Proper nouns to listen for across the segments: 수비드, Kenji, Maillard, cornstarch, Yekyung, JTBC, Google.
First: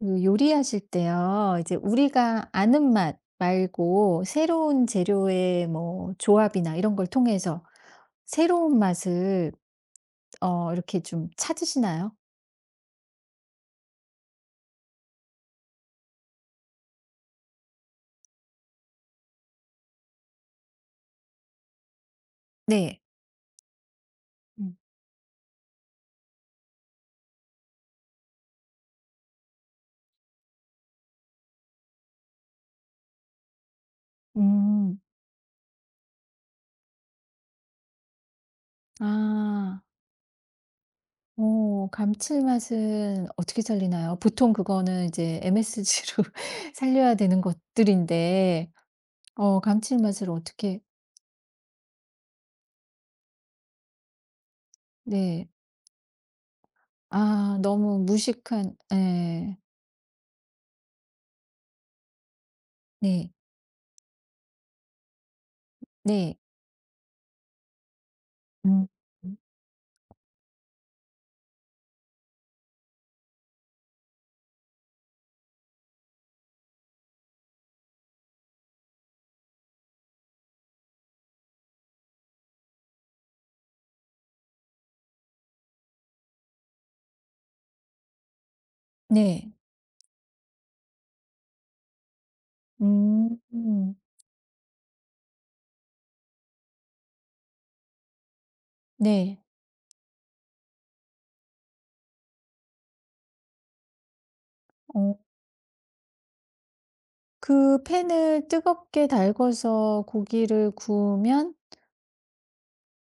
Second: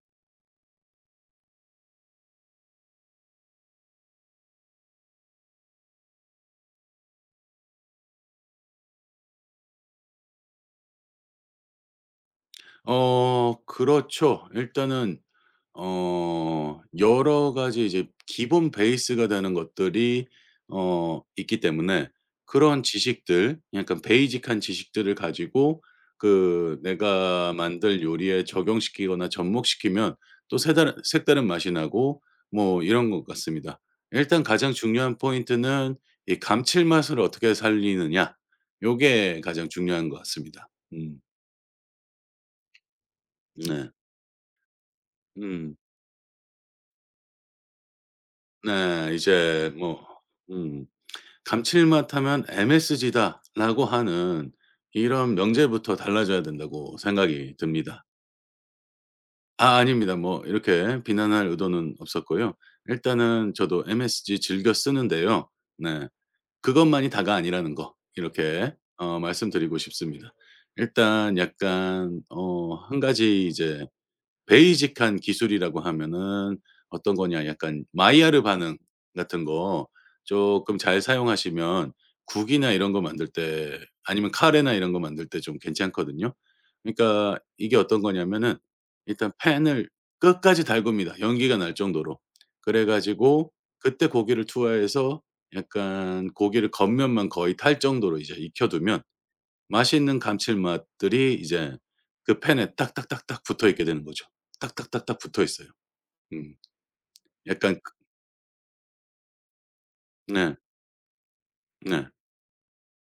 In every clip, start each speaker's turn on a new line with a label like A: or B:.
A: 그 요리하실 때요. 이제 우리가 아는 맛 말고 새로운 재료의 뭐 조합이나 이런 걸 통해서 새로운 맛을 이렇게 좀 찾으시나요?
B: 어 그렇죠. 일단은 여러 가지 이제 기본 베이스가 되는 것들이 있기 때문에 그런
A: 네.
B: 지식들 약간 베이직한
A: 음.
B: 지식들을 가지고 그 내가 만들 요리에 적용시키거나 접목시키면 또 세다른 색다른 맛이 나고 뭐 이런 것 같습니다. 일단 가장
A: 음.
B: 중요한 포인트는 이 감칠맛을 어떻게 살리느냐 요게 가장
A: 아.
B: 중요한 것 같습니다. 음.
A: 오 감칠맛은 어떻게
B: 네.
A: 살리나요? 보통 그거는 이제
B: 음.
A: MSG로 살려야 되는 것들인데
B: 네. 이제 뭐
A: 감칠맛을 어떻게.
B: 음 '감칠맛하면 MSG다.'라고 하는 이런
A: 네.
B: 명제부터 달라져야 된다고 생각이
A: 아 너무
B: 듭니다.
A: 무식한. 네.
B: 아 아닙니다. 뭐 이렇게 비난할 의도는 없었고요.
A: 네.
B: 일단은 저도 MSG 즐겨 쓰는데요. 네.
A: 네.
B: 그것만이 다가 아니라는 거 이렇게
A: 음.
B: 말씀드리고 싶습니다. 일단 약간 한 가지 이제 베이직한 기술이라고 하면은 어떤 거냐 약간 마이야르 반응 같은 거 조금 잘 사용하시면 국이나 이런 거 만들 때 아니면 카레나 이런 거 만들 때 좀 괜찮거든요. 그러니까 이게 어떤 거냐면은 일단
A: 네.
B: 팬을 끝까지 달굽니다, 연기가 날 정도로. 그래 가지고
A: 음.
B: 그때 고기를 투하해서 약간 고기를 겉면만 거의 탈 정도로 이제 익혀 두면
A: 네.
B: 맛있는 감칠맛들이 이제 그 팬에 딱딱딱딱 붙어 있게 되는 거죠. 딱딱딱딱
A: 어
B: 붙어 있어요. 음. 약간
A: 그
B: 그
A: 팬을 뜨겁게 달궈서
B: 네.
A: 고기를 구우면
B: 네.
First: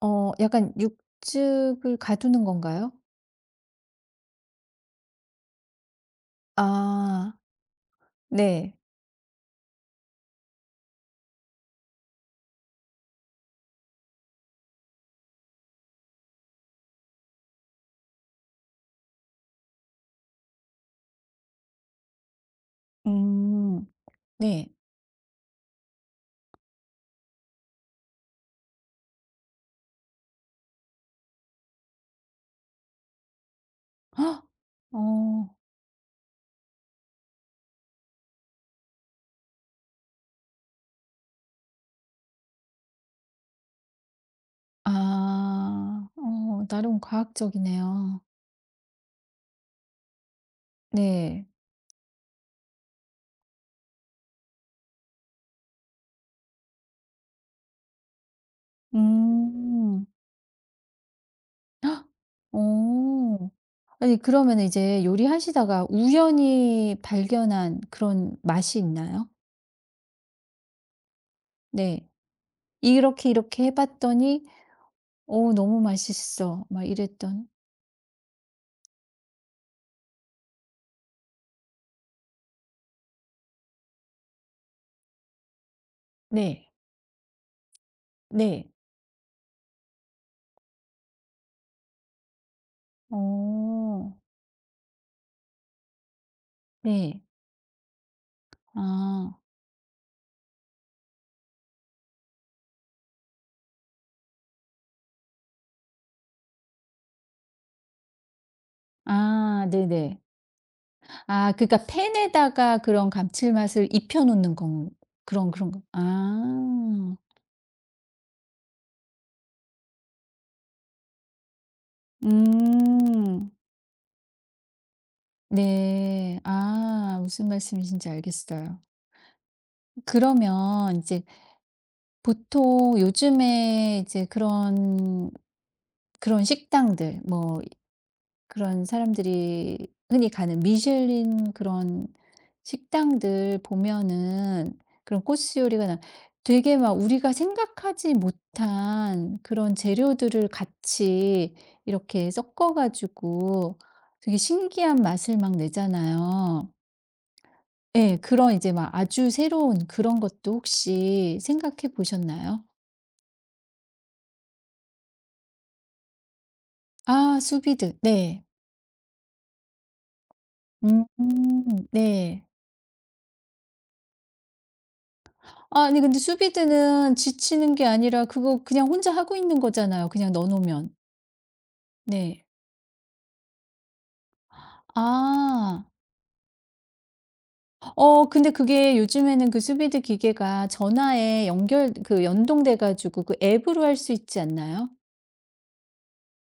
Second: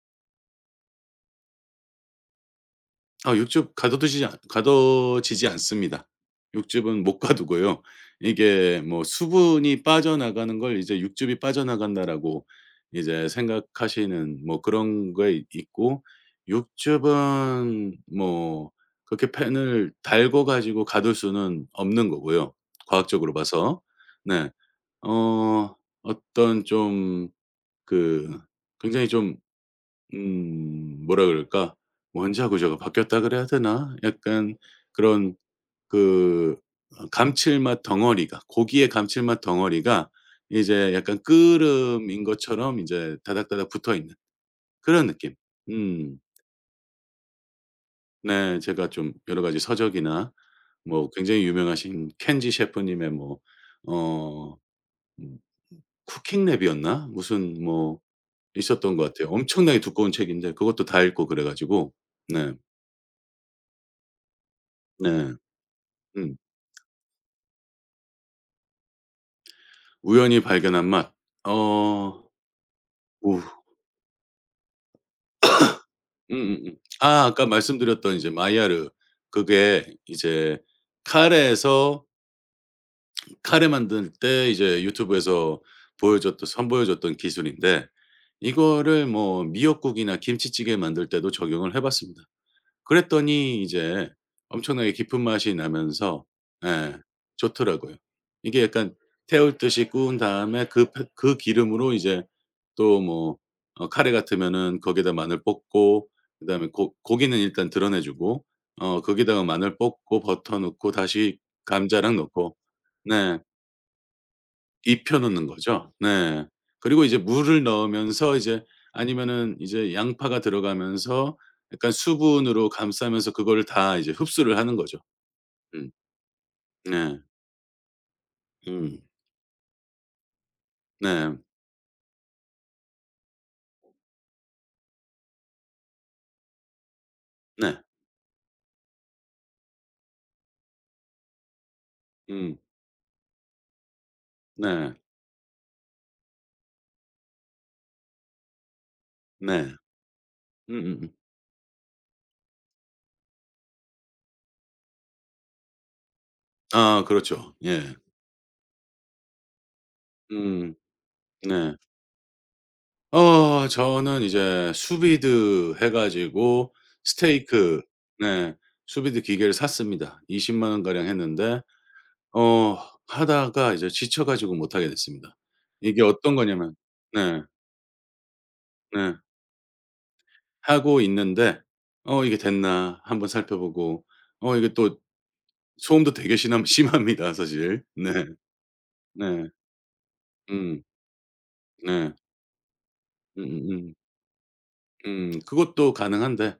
A: 약간 육즙을 가두는 건가요?
B: 아 육즙 가둬두지 않 가둬지지 않습니다. 육즙은 못
A: 아.
B: 가두고요.
A: 네.
B: 이게 뭐 수분이 빠져나가는 걸 이제 '육즙이 빠져나간다.'라고 이제 생각하시는 뭐 그런 거 있고 육즙은 뭐 그렇게 팬을 달궈 가지고 가둘 수는 없는 거고요 과학적으로 봐서.
A: 음.
B: 네.
A: 네.
B: 어 어떤 좀 그 굉장히 좀 뭐라 그럴까? 원자 구조가 바뀌었다 그래야 되나?
A: 헉!
B: 약간 그런
A: 어.
B: 그 감칠맛 덩어리가 고기의 감칠맛 덩어리가 이제 약간 끓음인 것처럼 이제 다닥다닥 붙어있는 그런 느낌.
A: 아.
B: 음.
A: 나름 과학적이네요.
B: 네. 제가 좀 여러 가지 서적이나 뭐
A: 네.
B: 굉장히 유명하신 켄지 셰프님의 뭐 어 음 쿠킹 랩이었나? 무슨 뭐 있었던 것 같아요. 엄청나게
A: 음.
B: 두꺼운 책인데 그것도 다 읽고 그래 가지고
A: 헉!
B: 네.
A: 어. 아니 그러면 이제
B: 네.
A: 요리하시다가
B: 음.
A: 우연히 발견한 그런 맛이 있나요?
B: 우연히 발견한 맛.
A: 네.
B: 어.
A: 이렇게
B: 우
A: 이렇게 해 봤더니 오 너무 맛있어." 막
B: 아 아까
A: 이랬던.
B: 말씀드렸던 이제 마이야르 그게 이제 카레에서 카레 만들 때 이제 유튜브에서 보여줬던
A: 네.
B: 선보여줬던 기술인데
A: 네.
B: 이거를 뭐 미역국이나 김치찌개 만들 때도 적용을 해 봤습니다. 그랬더니 이제
A: 어.
B: 엄청나게 깊은 맛이 나면서 예
A: 네.
B: 좋더라고요. 이게 약간
A: 아.
B: 태울듯이 구운 다음에 그 그 기름으로 이제 또 뭐 카레 같으면은 거기에다 마늘 볶고 그다음에 고 고기는 일단 드러내 주고 거기다가
A: 아
B: 마늘
A: 네네.
B: 볶고 버터 넣고 다시
A: 아 그러니까
B: 감자랑 넣고
A: 팬에다가 그런
B: 네.
A: 감칠맛을 입혀 놓는 건,
B: 입혀 놓는
A: 그런 거
B: 거죠. 네. 그리고
A: 아.
B: 이제 물을 넣으면서 이제 아니면은 이제 양파가 들어가면서 약간 수분으로 감싸면서
A: 음.
B: 그거를 다 이제 흡수를 하는 거죠. 음.
A: 네.
B: 네.
A: 아 무슨 말씀이신지 알겠어요.
B: 음.
A: 그러면 인제
B: 네.
A: 보통 요즘에 이제 그런 그런 식당들 뭐,
B: 네.
A: 그런 사람들이 흔히 가는 미슐린 그런
B: 음.
A: 식당들 보면은
B: 네.
A: 그런 코스 요리가 나 되게 막 우리가 생각하지 못한 그런
B: 네.
A: 재료들을
B: 음음음.
A: 같이 이렇게 섞어 가지고 되게 신기한 맛을 막 내잖아요.
B: 아 그렇죠. 예.
A: 예. 그런 이제 막 아주 새로운 그런 것도
B: 음.
A: 혹시
B: 네.
A: 생각해 보셨나요?
B: 저는 이제 수비드 해 가지고
A: 아
B: 스테이크
A: 수비드. 네.
B: 네 수비드 기계를 샀습니다. 2 0만
A: 음
B: 원가량 했는데
A: 네.
B: 어 하다가 이제 지쳐 가지고 못 하게 됐습니다.
A: 아, 아니
B: 이게
A: 근데
B: 어떤 거냐면
A: 수비드는
B: 네.
A: 지치는 게 아니라 그거 그냥 혼자
B: 네.
A: 하고 있는 거잖아요, 그냥 넣어 놓으면.
B: 하고 있는데 '어 이게
A: 네.
B: 됐나?' 한번 살펴보고 이게 또
A: 아.
B: 소음도 되게 심함 심합니다 사실. 네.
A: 근데 그게
B: 네.
A: 요즘에는 그 수비드 기계가
B: 음.
A: 전화에 연결
B: 네.
A: 그 연동돼 가지고 그 앱으로
B: 음.
A: 할 수 있지 않나요?
B: 그것도 가능한데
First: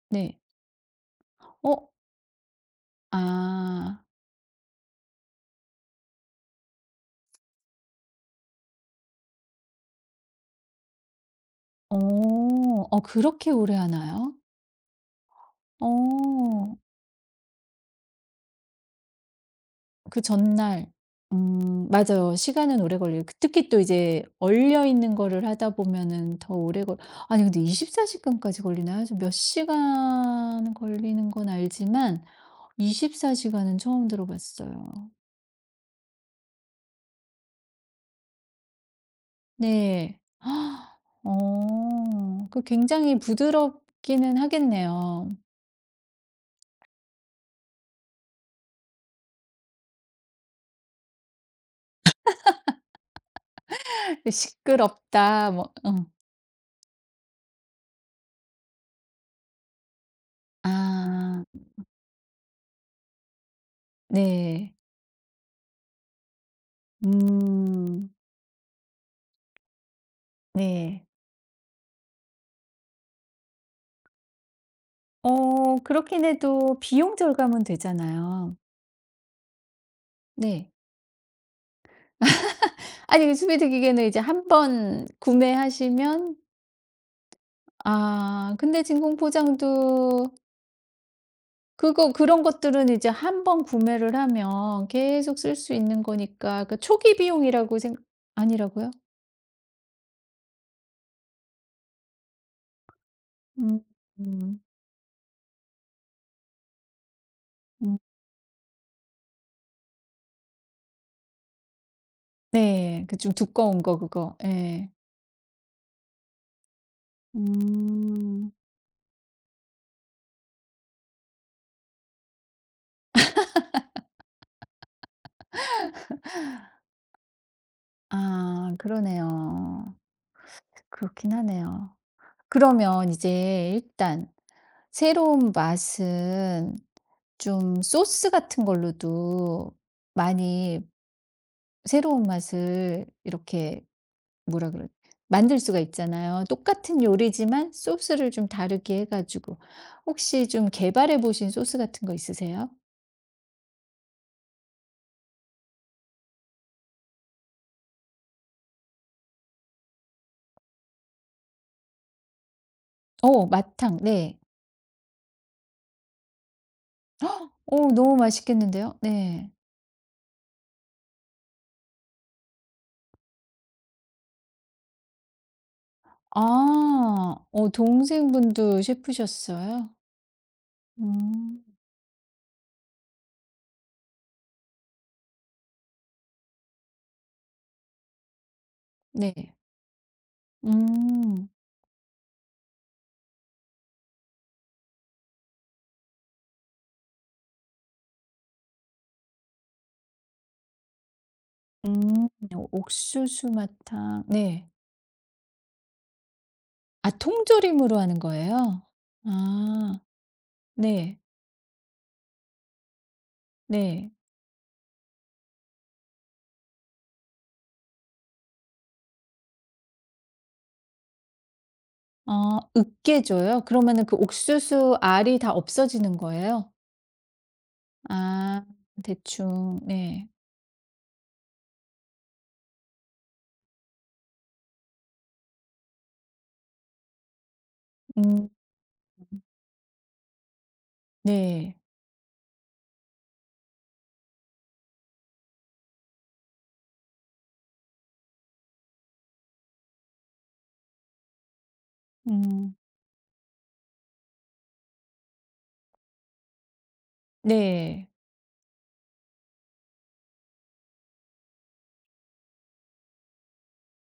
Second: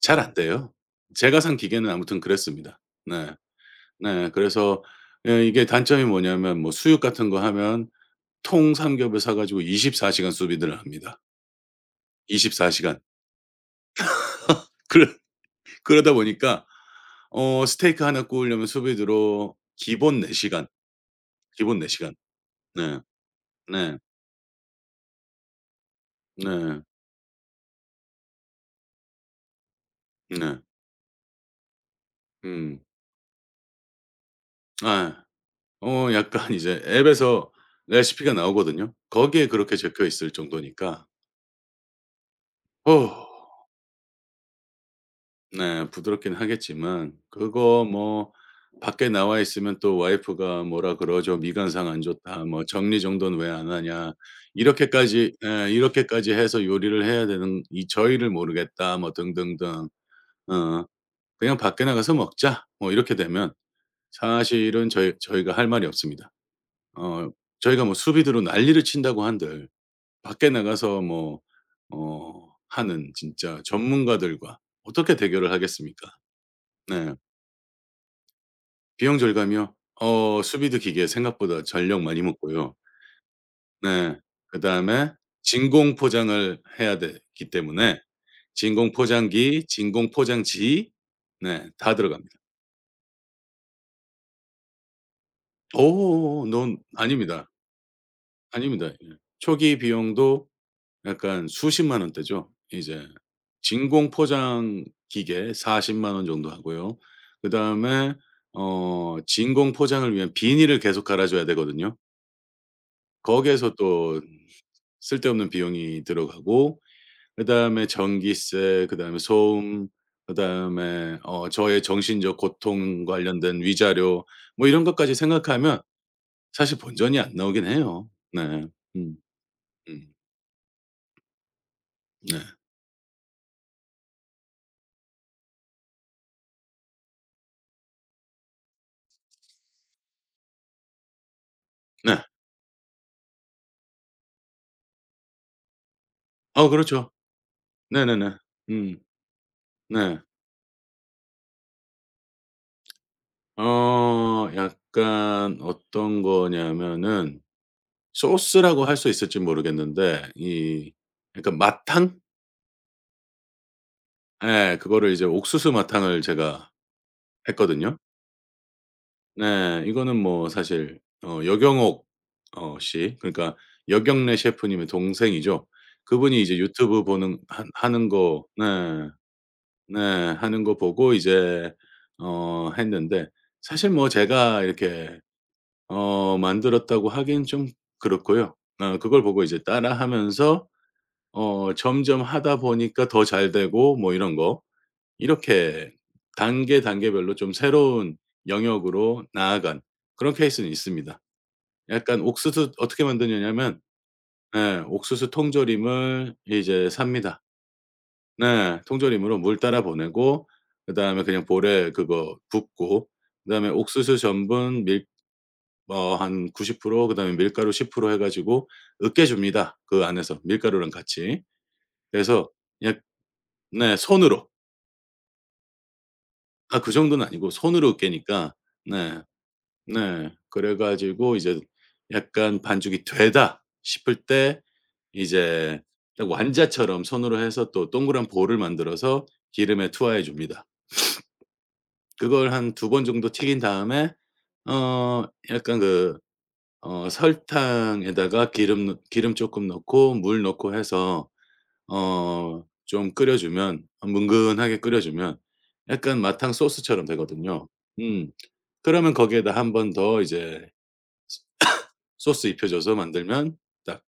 B: 잘 안
A: 네.
B: 돼요. 제가 산
A: 어
B: 기계는 아무튼 그랬습니다. 네.
A: 아.
B: 네. 그래서 예 이게 단점이 뭐냐면 뭐 수육 같은 거 하면 통삼겹을 사 가지고 24 시간 수비드를 합니다.
A: 어.
B: 24 시간.
A: 그렇게 오래 하나요?
B: 그러 그러다 보니까
A: 어.
B: 스테이크 하나 구우려면 수비드로
A: 그
B: 기본 4 시간,
A: 전날
B: 기본 네 시간.
A: 맞아요. 시간은 오래
B: 네.
A: 걸려요. 그 특히 또
B: 네.
A: 이제 얼려 있는 거를 하다 보면은 더
B: 네.
A: 오래 걸. 아니 근데 24시간 시간까지 걸리나요? 저 몇
B: 네.
A: 시간 걸리는 건 알지만
B: 음.
A: 24시간 시간은 처음 들어봤어요.
B: 아. 약간 이제 앱에서 레시피가 나오거든요. 거기에 그렇게 적혀
A: 네.
B: 있을 정도니까.
A: 어. 그
B: 어.
A: 굉장히 부드럽기는 하겠네요.
B: 네. 부드럽긴 하겠지만 그거 뭐 밖에 나와 있으면 또 와이프가 뭐라 그러죠. "미간상 안 좋다." 뭐 "정리 정돈 왜 안 하냐."
A: 그 "시끄럽다." 뭐 어.
B: 이렇게까지 해서 요리를 해야 되는 이 저희를 모르겠다 뭐 등등등. 어.
A: 아.
B: "그냥 밖에 나가서 먹자." 뭐 이렇게 되면
A: 네.
B: 사실은 저희가 할 말이 없습니다. 어 저희가 뭐
A: 음.
B: 수비드로 난리를 친다고 한들 밖에 나가서
A: 네.
B: 뭐 하는 진짜 전문가들과 어떻게 대결을 하겠습니까?
A: 그렇긴 해도
B: 네.
A: 비용 절감은 되잖아요.
B: 비용 절감이요?
A: 네.
B: 수비드 기계 생각보다 전력 많이 먹고요.
A: 아니 스웨드 기계는
B: 네.
A: 이제 한번
B: 그다음에 진공
A: 구매하시면,
B: 포장을 해야 되기 때문에
A: 아 근데
B: 진공
A: 진공
B: 포장기, 진공
A: 포장도
B: 포장지 네 다
A: 그거
B: 들어갑니다.
A: 그런 것들은 이제 한번 구매를 하면 계속 쓸 수 있는
B: 어어어
A: 거니까 그
B: non
A: 초기
B: 아닙니다.
A: 비용이라고 생.
B: 아닙니다.
A: 아니라고요?
B: 예. 초기 비용도 약간 수십만 원대죠. 이제
A: 음.
B: 진공
A: 음.
B: 포장 기계 40만 원 정도 하고요.
A: 음.
B: 그다음에 진공 포장을 위한 비닐을 계속 갈아 줘야 되거든요.
A: 네. 그 좀
B: 거기에서
A: 두꺼운 거
B: 또
A: 그거. 예.
B: 쓸데없는 비용이 들어가고 그다음에
A: 음.
B: 전기세, 그다음에 소음, 그다음에 저의 정신적 고통 관련된 위자료 뭐 이런 것까지 생각하면 사실 본전이 안 나오긴 해요. 네.
A: 아
B: 음.
A: 그러네요.
B: 음.
A: 그렇긴 하네요.
B: 네.
A: 그러면 이제 일단 새로운 맛은 좀 소스 같은 걸로도 많이
B: 네.
A: 새로운 맛을 이렇게 뭐라 그래 만들 수가 있잖아요.
B: 어
A: 똑같은
B: 그렇죠.
A: 요리지만 소스를
B: 네네네.
A: 좀
B: 음.
A: 다르게 해 가지고.
B: 네.
A: 혹시 좀 개발해 보신 소스 같은 거 있으세요?
B: 약간 어떤 거냐면은 소스라고 할 수 있을지 모르겠는데 이 약간 마탕?
A: 어 맛탕. 네.
B: 예. 그거를 이제 옥수수 마탕을 제가
A: 오
B: 했거든요.
A: 너무 맛있겠는데요? 네.
B: 네. 이거는 뭐 사실 여경옥 씨 그러니까 여경래 셰프님의 동생이죠. 그분이 이제 유튜브
A: 아.
B: 보는 하
A: 어
B: 하는 거
A: 동생분도
B: 네.
A: 셰프셨어요?
B: 네. 하는 거 보고
A: 음.
B: 이제 했는데 사실 뭐 제가 이렇게 만들었다고 하긴 좀 그렇고요. 그걸 보고
A: 네.
B: 이제 따라하면서
A: 음.
B: 점점 하다 보니까 더 잘되고 뭐 이런 거 이렇게 단계별로 좀 새로운 영역으로 나아간 그런 케이스는 있습니다. 약간
A: 음.
B: 옥수수 어떻게
A: 옥수수
B: 만드느냐면
A: 맛탕. 네.
B: 예 옥수수 통조림을 이제
A: 아
B: 삽니다.
A: 통조림으로 하는
B: 네.
A: 거예요?
B: 통조림으로 물 따라
A: 아
B: 보내고
A: 네.
B: 그다음에 그냥 볼에 그거 붓고 그다음에
A: 네.
B: 옥수수 전분 밀 뭐 한 90% 그다음에 밀가루 10%해 가지고 으깨 줍니다, 그 안에서 밀가루랑 같이. 그래서
A: 아
B: 약
A: 으깨져요?
B: 네
A: 그러면은 그
B: 손으로.
A: 옥수수 알이 다 없어지는 거예요?
B: 아 그 정도는 아니고 손으로 으깨니까
A: 아
B: 네
A: 대충 네.
B: 네. 그래 가지고 이제 약간 반죽이 되다 싶을 때 이제 딱 완자처럼 손으로 해서 또 동그란
A: 음
B: 볼을 만들어서 기름에 투하해 줍니다.
A: 네.
B: 그걸 한 두번 정도 튀긴 다음에 어 약간 설탕에다가 기름 조금 넣고 물 넣고 해서
A: 음
B: 좀 끓여 주면 뭉근하게 끓여 주면 약간 마탕 소스처럼 되거든요.
A: 네.
B: 음. 그러면 거기에다 한 번 더 이제 소스 입혀줘서 만들면 딱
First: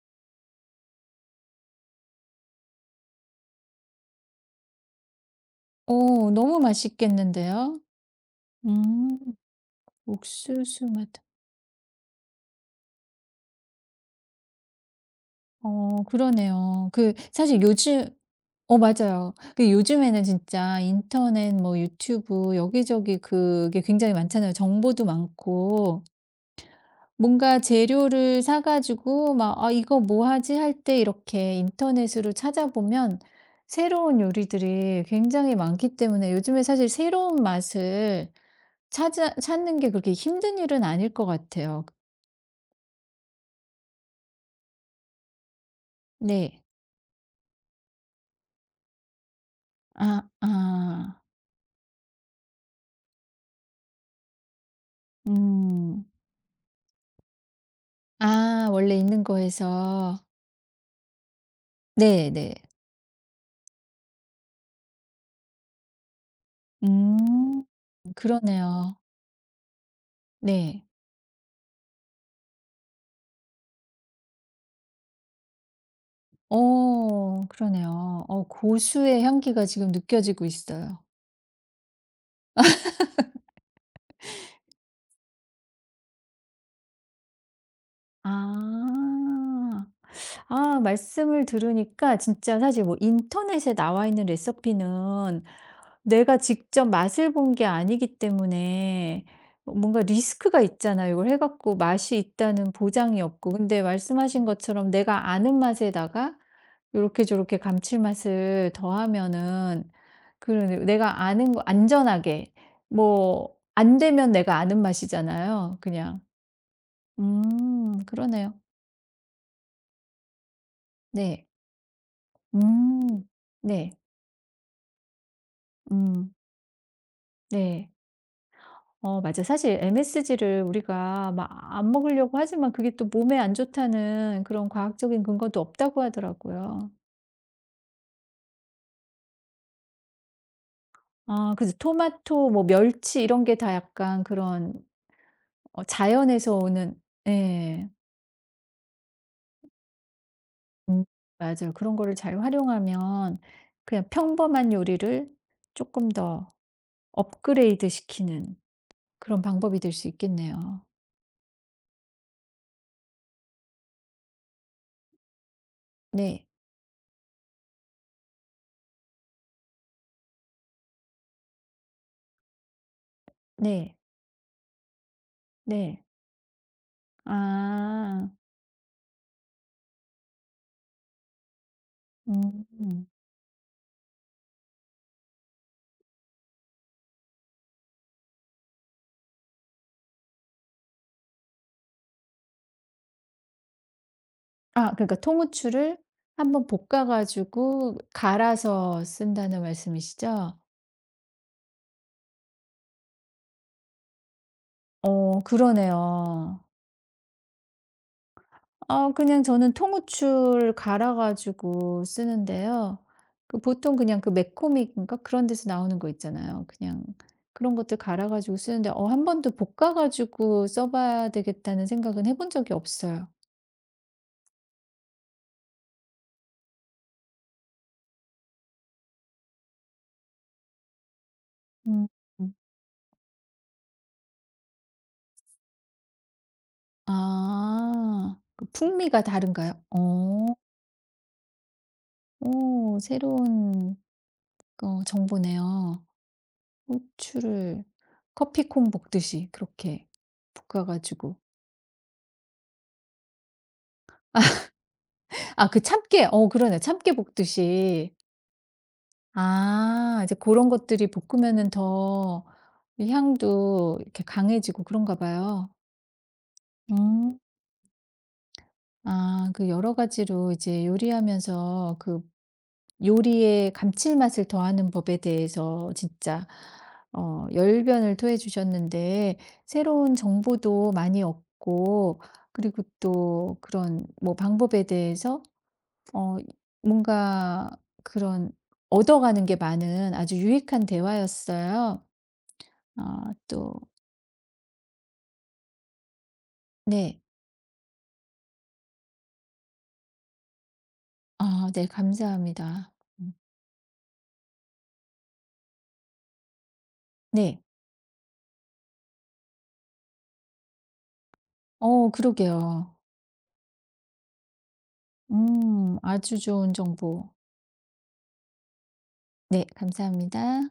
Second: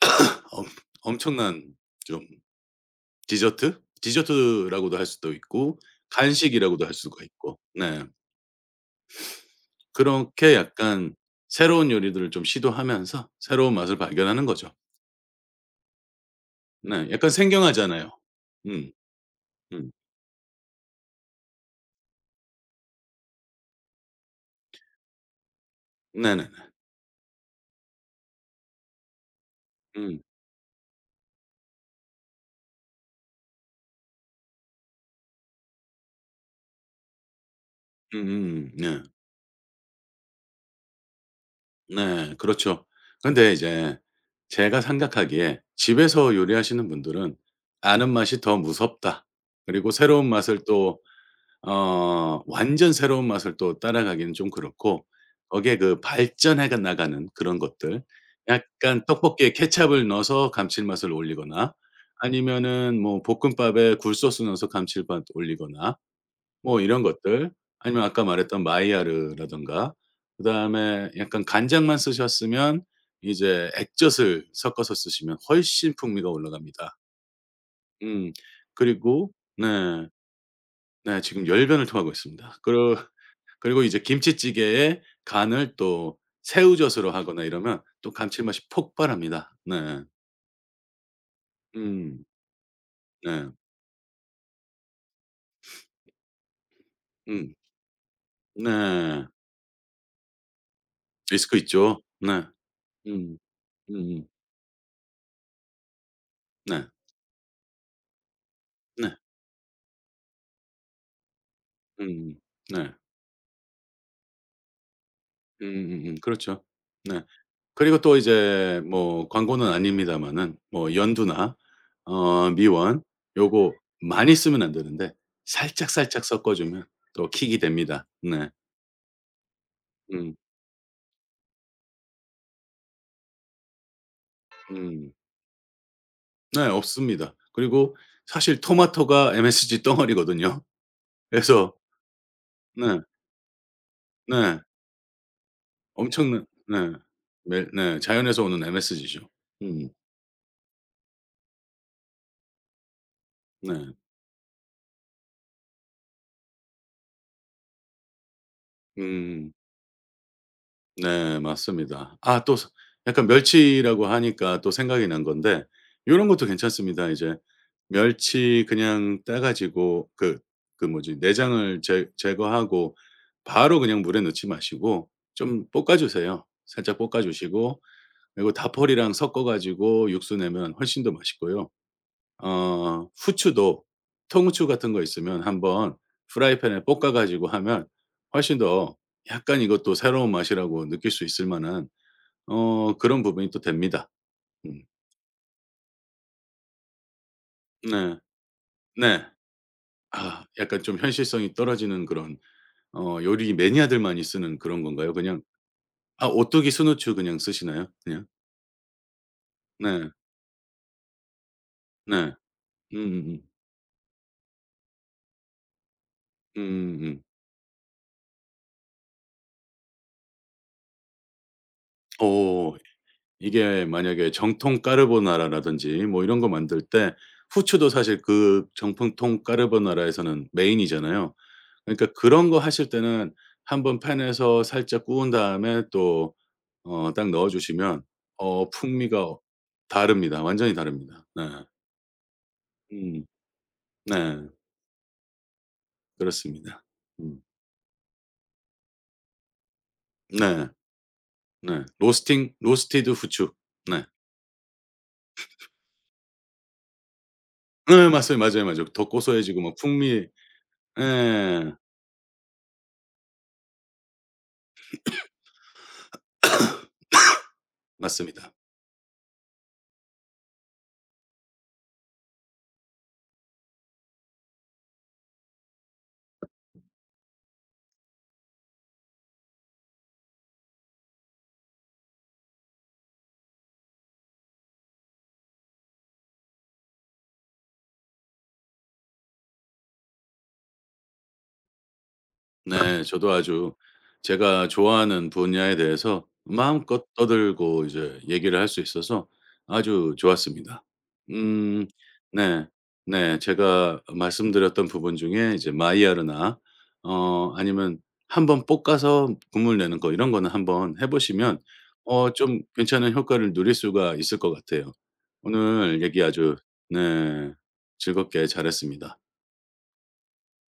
B: 엄 엄청난 좀 디저트? 디저트라고도 할 수도 있고
A: 오, 너무
B: 간식이라고도 할 수가 있고
A: 맛있겠는데요?
B: 네.
A: 음
B: 그렇게
A: 옥수수 맛.
B: 약간 새로운 요리들을 좀 시도하면서 새로운 맛을 발견하는 거죠.
A: 그러네요.
B: 네.
A: 그
B: 약간
A: 사실 요즘
B: 생경하잖아요.
A: 어
B: 음.
A: 맞아요. 그
B: 음.
A: 요즘에는 진짜 인터넷 뭐 유튜브 여기저기 그게 굉장히 많잖아요. 정보도 많고
B: 네네네.
A: 뭔가 재료를 사 가지고 막 '아 이거
B: 음.
A: 뭐 하지?' 할 때 이렇게 인터넷으로 찾아보면 새로운 요리들이 굉장히 많기 때문에 요즘에 사실 새로운 맛을
B: 음음. 네.
A: 찾아 찾는 게 그렇게 힘든 일은 아닐 것 같아요.
B: 네. 그렇죠. 근데 이제 제가 생각하기에 집에서
A: 네.
B: 요리하시는 분들은 "아는 맛이 더 무섭다. 그리고
A: 아
B: 새로운 맛을 또
A: 아.
B: 완전 새로운 맛을 또 따라가기는 좀 그렇고 거기에 그
A: 음.
B: 발전해 나가는 그런 것들
A: 아 원래
B: 약간
A: 있는
B: 떡볶이에 케첩을
A: 거에서.
B: 넣어서 감칠맛을 올리거나
A: 네네.
B: 아니면은 뭐 볶음밥에 굴소스 넣어서 감칠맛 올리거나 뭐 이런 것들
A: 음.
B: 아니면 아까 말했던
A: 그러네요.
B: 마이야르라든가
A: 네.
B: 그다음에 약간 간장만 쓰셨으면 이제 액젓을 섞어서 쓰시면 훨씬 풍미가 올라갑니다.
A: 어 그러네요.
B: 음.
A: 고수의
B: 그리고
A: 향기가 지금
B: 네.
A: 느껴지고 있어요.
B: 네 지금 열변을 통하고 있습니다. 그러 그리고 이제 김치찌개에 간을 또 새우젓으로 하거나 이러면 또 감칠맛이 폭발합니다.
A: 아.
B: 네.
A: 아 말씀을 들으니까
B: 음.
A: 진짜 사실 뭐
B: 네.
A: 인터넷에 나와 있는 레시피는 내가 직접 맛을
B: 음.
A: 본 게 아니기 때문에
B: 네.
A: 뭔가 리스크가 있잖아요. 이걸 해
B: 리스크
A: 갖고
B: 있죠.
A: 맛이
B: 네.
A: 있다는 보장이
B: 음.
A: 없고. 근데
B: 음음.
A: 말씀하신 것처럼 내가 아는 맛에다가
B: 네.
A: 요렇게 저렇게 감칠맛을
B: 네.
A: 더하면은 그러네 내가 아는 거
B: 음음.
A: 안전하게
B: 네.
A: 뭐 안 되면 내가 아는 맛이잖아요 그냥.
B: 그렇죠. 네. 그리고 또
A: 그러네요.
B: 이제 뭐 광고는 아닙니다마는 뭐
A: 네.
B: 연두나 미원
A: 음.
B: 요거
A: 네.
B: 많이 쓰면 안 되는데 살짝살짝
A: 음.
B: 섞어 주면 또 킥이
A: 네.
B: 됩니다. 네.
A: 어 맞아 사실
B: 음.
A: MSG를 우리가 막 안 먹으려고 하지만 그게 또 몸에 안 좋다는 그런
B: 음.
A: 과학적인 근거도 없다고
B: 네
A: 하더라고요.
B: 없습니다. 그리고 사실 토마토가 MSG 덩어리거든요.
A: 아
B: 그래서
A: 그래서 토마토 뭐
B: 네.
A: 멸치 이런 게 다 약간
B: 네.
A: 그런
B: 엄청난
A: 자연에서
B: 네.
A: 오는 예.
B: 네. 자연에서 오는 MSG죠. 음.
A: 음 맞아요. 그런 거를 잘 활용하면
B: 네.
A: 그냥 평범한 요리를 조금 더 업그레이드 시키는 그런
B: 음.
A: 방법이 될 수 있겠네요.
B: 네 맞습니다. 아 또 서 약간 멸치라고 하니까 또 생각이 난 건데 이런 것도
A: 네.
B: 괜찮습니다. 이제 멸치 그냥 따 가지고 그 뭐지 내장을 제 제거하고 바로
A: 네.
B: 그냥 물에 넣지 마시고 좀 볶아
A: 네.
B: 주세요. 살짝 볶아 주시고
A: 아.
B: 그리고 다퍼리랑 섞어 가지고 육수 내면 훨씬 더 맛있고요.
A: 음.
B: 후추도 통후추 같은 거 있으면 한번 프라이팬에 볶아 가지고 하면 훨씬 더 약간 이것도 새로운 맛이라고 느낄 수 있을 만한 그런 부분이 또 됩니다. 음.
A: 아 그러니까 통후추를 한번 볶아 가지고
B: 네.
A: 갈아서
B: 네.
A: 쓴다는
B: 아
A: 말씀이시죠?
B: 약간 좀 현실성이 떨어지는 그런 요리 매니아들만이 쓰는 그런 건가요? 그냥
A: 어
B: 아
A: 그러네요.
B: 오뚜기 순후추 그냥 쓰시나요? 그냥?
A: 아 그냥 저는
B: 네.
A: 통후추를 갈아 가지고
B: 네.
A: 쓰는데요.
B: 음음음.
A: 그 보통 그냥 그 매코믹인가 그런 데서 나오는 거 있잖아요. 그냥
B: 음.
A: 그런 것들 갈아 가지고 쓰는데 한 번도 볶아 가지고 써 봐야 되겠다는 생각은 해본 적이
B: 오,
A: 없어요.
B: 이게 만약에 정통 까르보나라라든지 뭐 이런 거 만들 때 후추도 사실 그 정통통 까르보나라에서는 메인이잖아요. 그러니까
A: 음.
B: 그런 거 하실 때는 한번 팬에서 살짝 구운 다음에 또 딱 넣어 주시면
A: 아. 그 풍미가
B: 풍미가
A: 다른가요?
B: 다릅니다.
A: 어.
B: 완전히 다릅니다. 네.
A: 오
B: 음.
A: 새로운
B: 네.
A: 정보네요.
B: 그렇습니다. 음.
A: 후추를 커피콩 볶듯이 그렇게
B: 네.
A: 볶아 가지고
B: 네. 로스팅 로스티드 후추. 네.
A: 아 그 참깨 그러네. 참깨
B: 네
A: 볶듯이.
B: 맞아요, 맞아요, 맞아요. 더 고소해지고 막
A: 아
B: 풍미
A: 이제 그런 것들이 볶으면은
B: 예.
A: 더 이 향도 이렇게 강해지고 그런가 봐요. 음.
B: 맞습니다.
A: 아 그 여러 가지로 이제 요리하면서 그 요리에 감칠맛을 더하는 법에 대해서 진짜 열변을 토해 주셨는데 새로운 정보도 많이 얻고 그리고 또 그런 뭐 방법에 대해서 어 뭔가 그런 얻어가는 게 많은 아주 유익한 대화였어요.
B: 네. 저도
A: 아
B: 아주
A: 또
B: 제가 좋아하는 분야에 대해서 마음껏
A: 네.
B: 떠들고 이제 얘기를 할 수 있어서 아주 좋았습니다.
A: 아
B: 음
A: 네
B: 네.
A: 감사합니다. 음
B: 네. 제가 말씀드렸던 부분 중에 이제 마이야르나
A: 네.
B: 아니면 한번 볶아서 국물 내는 거 이런 거는 한번 해 보시면
A: 어
B: 좀
A: 그러게요.
B: 괜찮은 효과를 누릴 수가 있을 것 같아요. 오늘 얘기
A: 아주
B: 아주
A: 좋은 정보.
B: 네. 즐겁게 잘했습니다.
A: 네 감사합니다.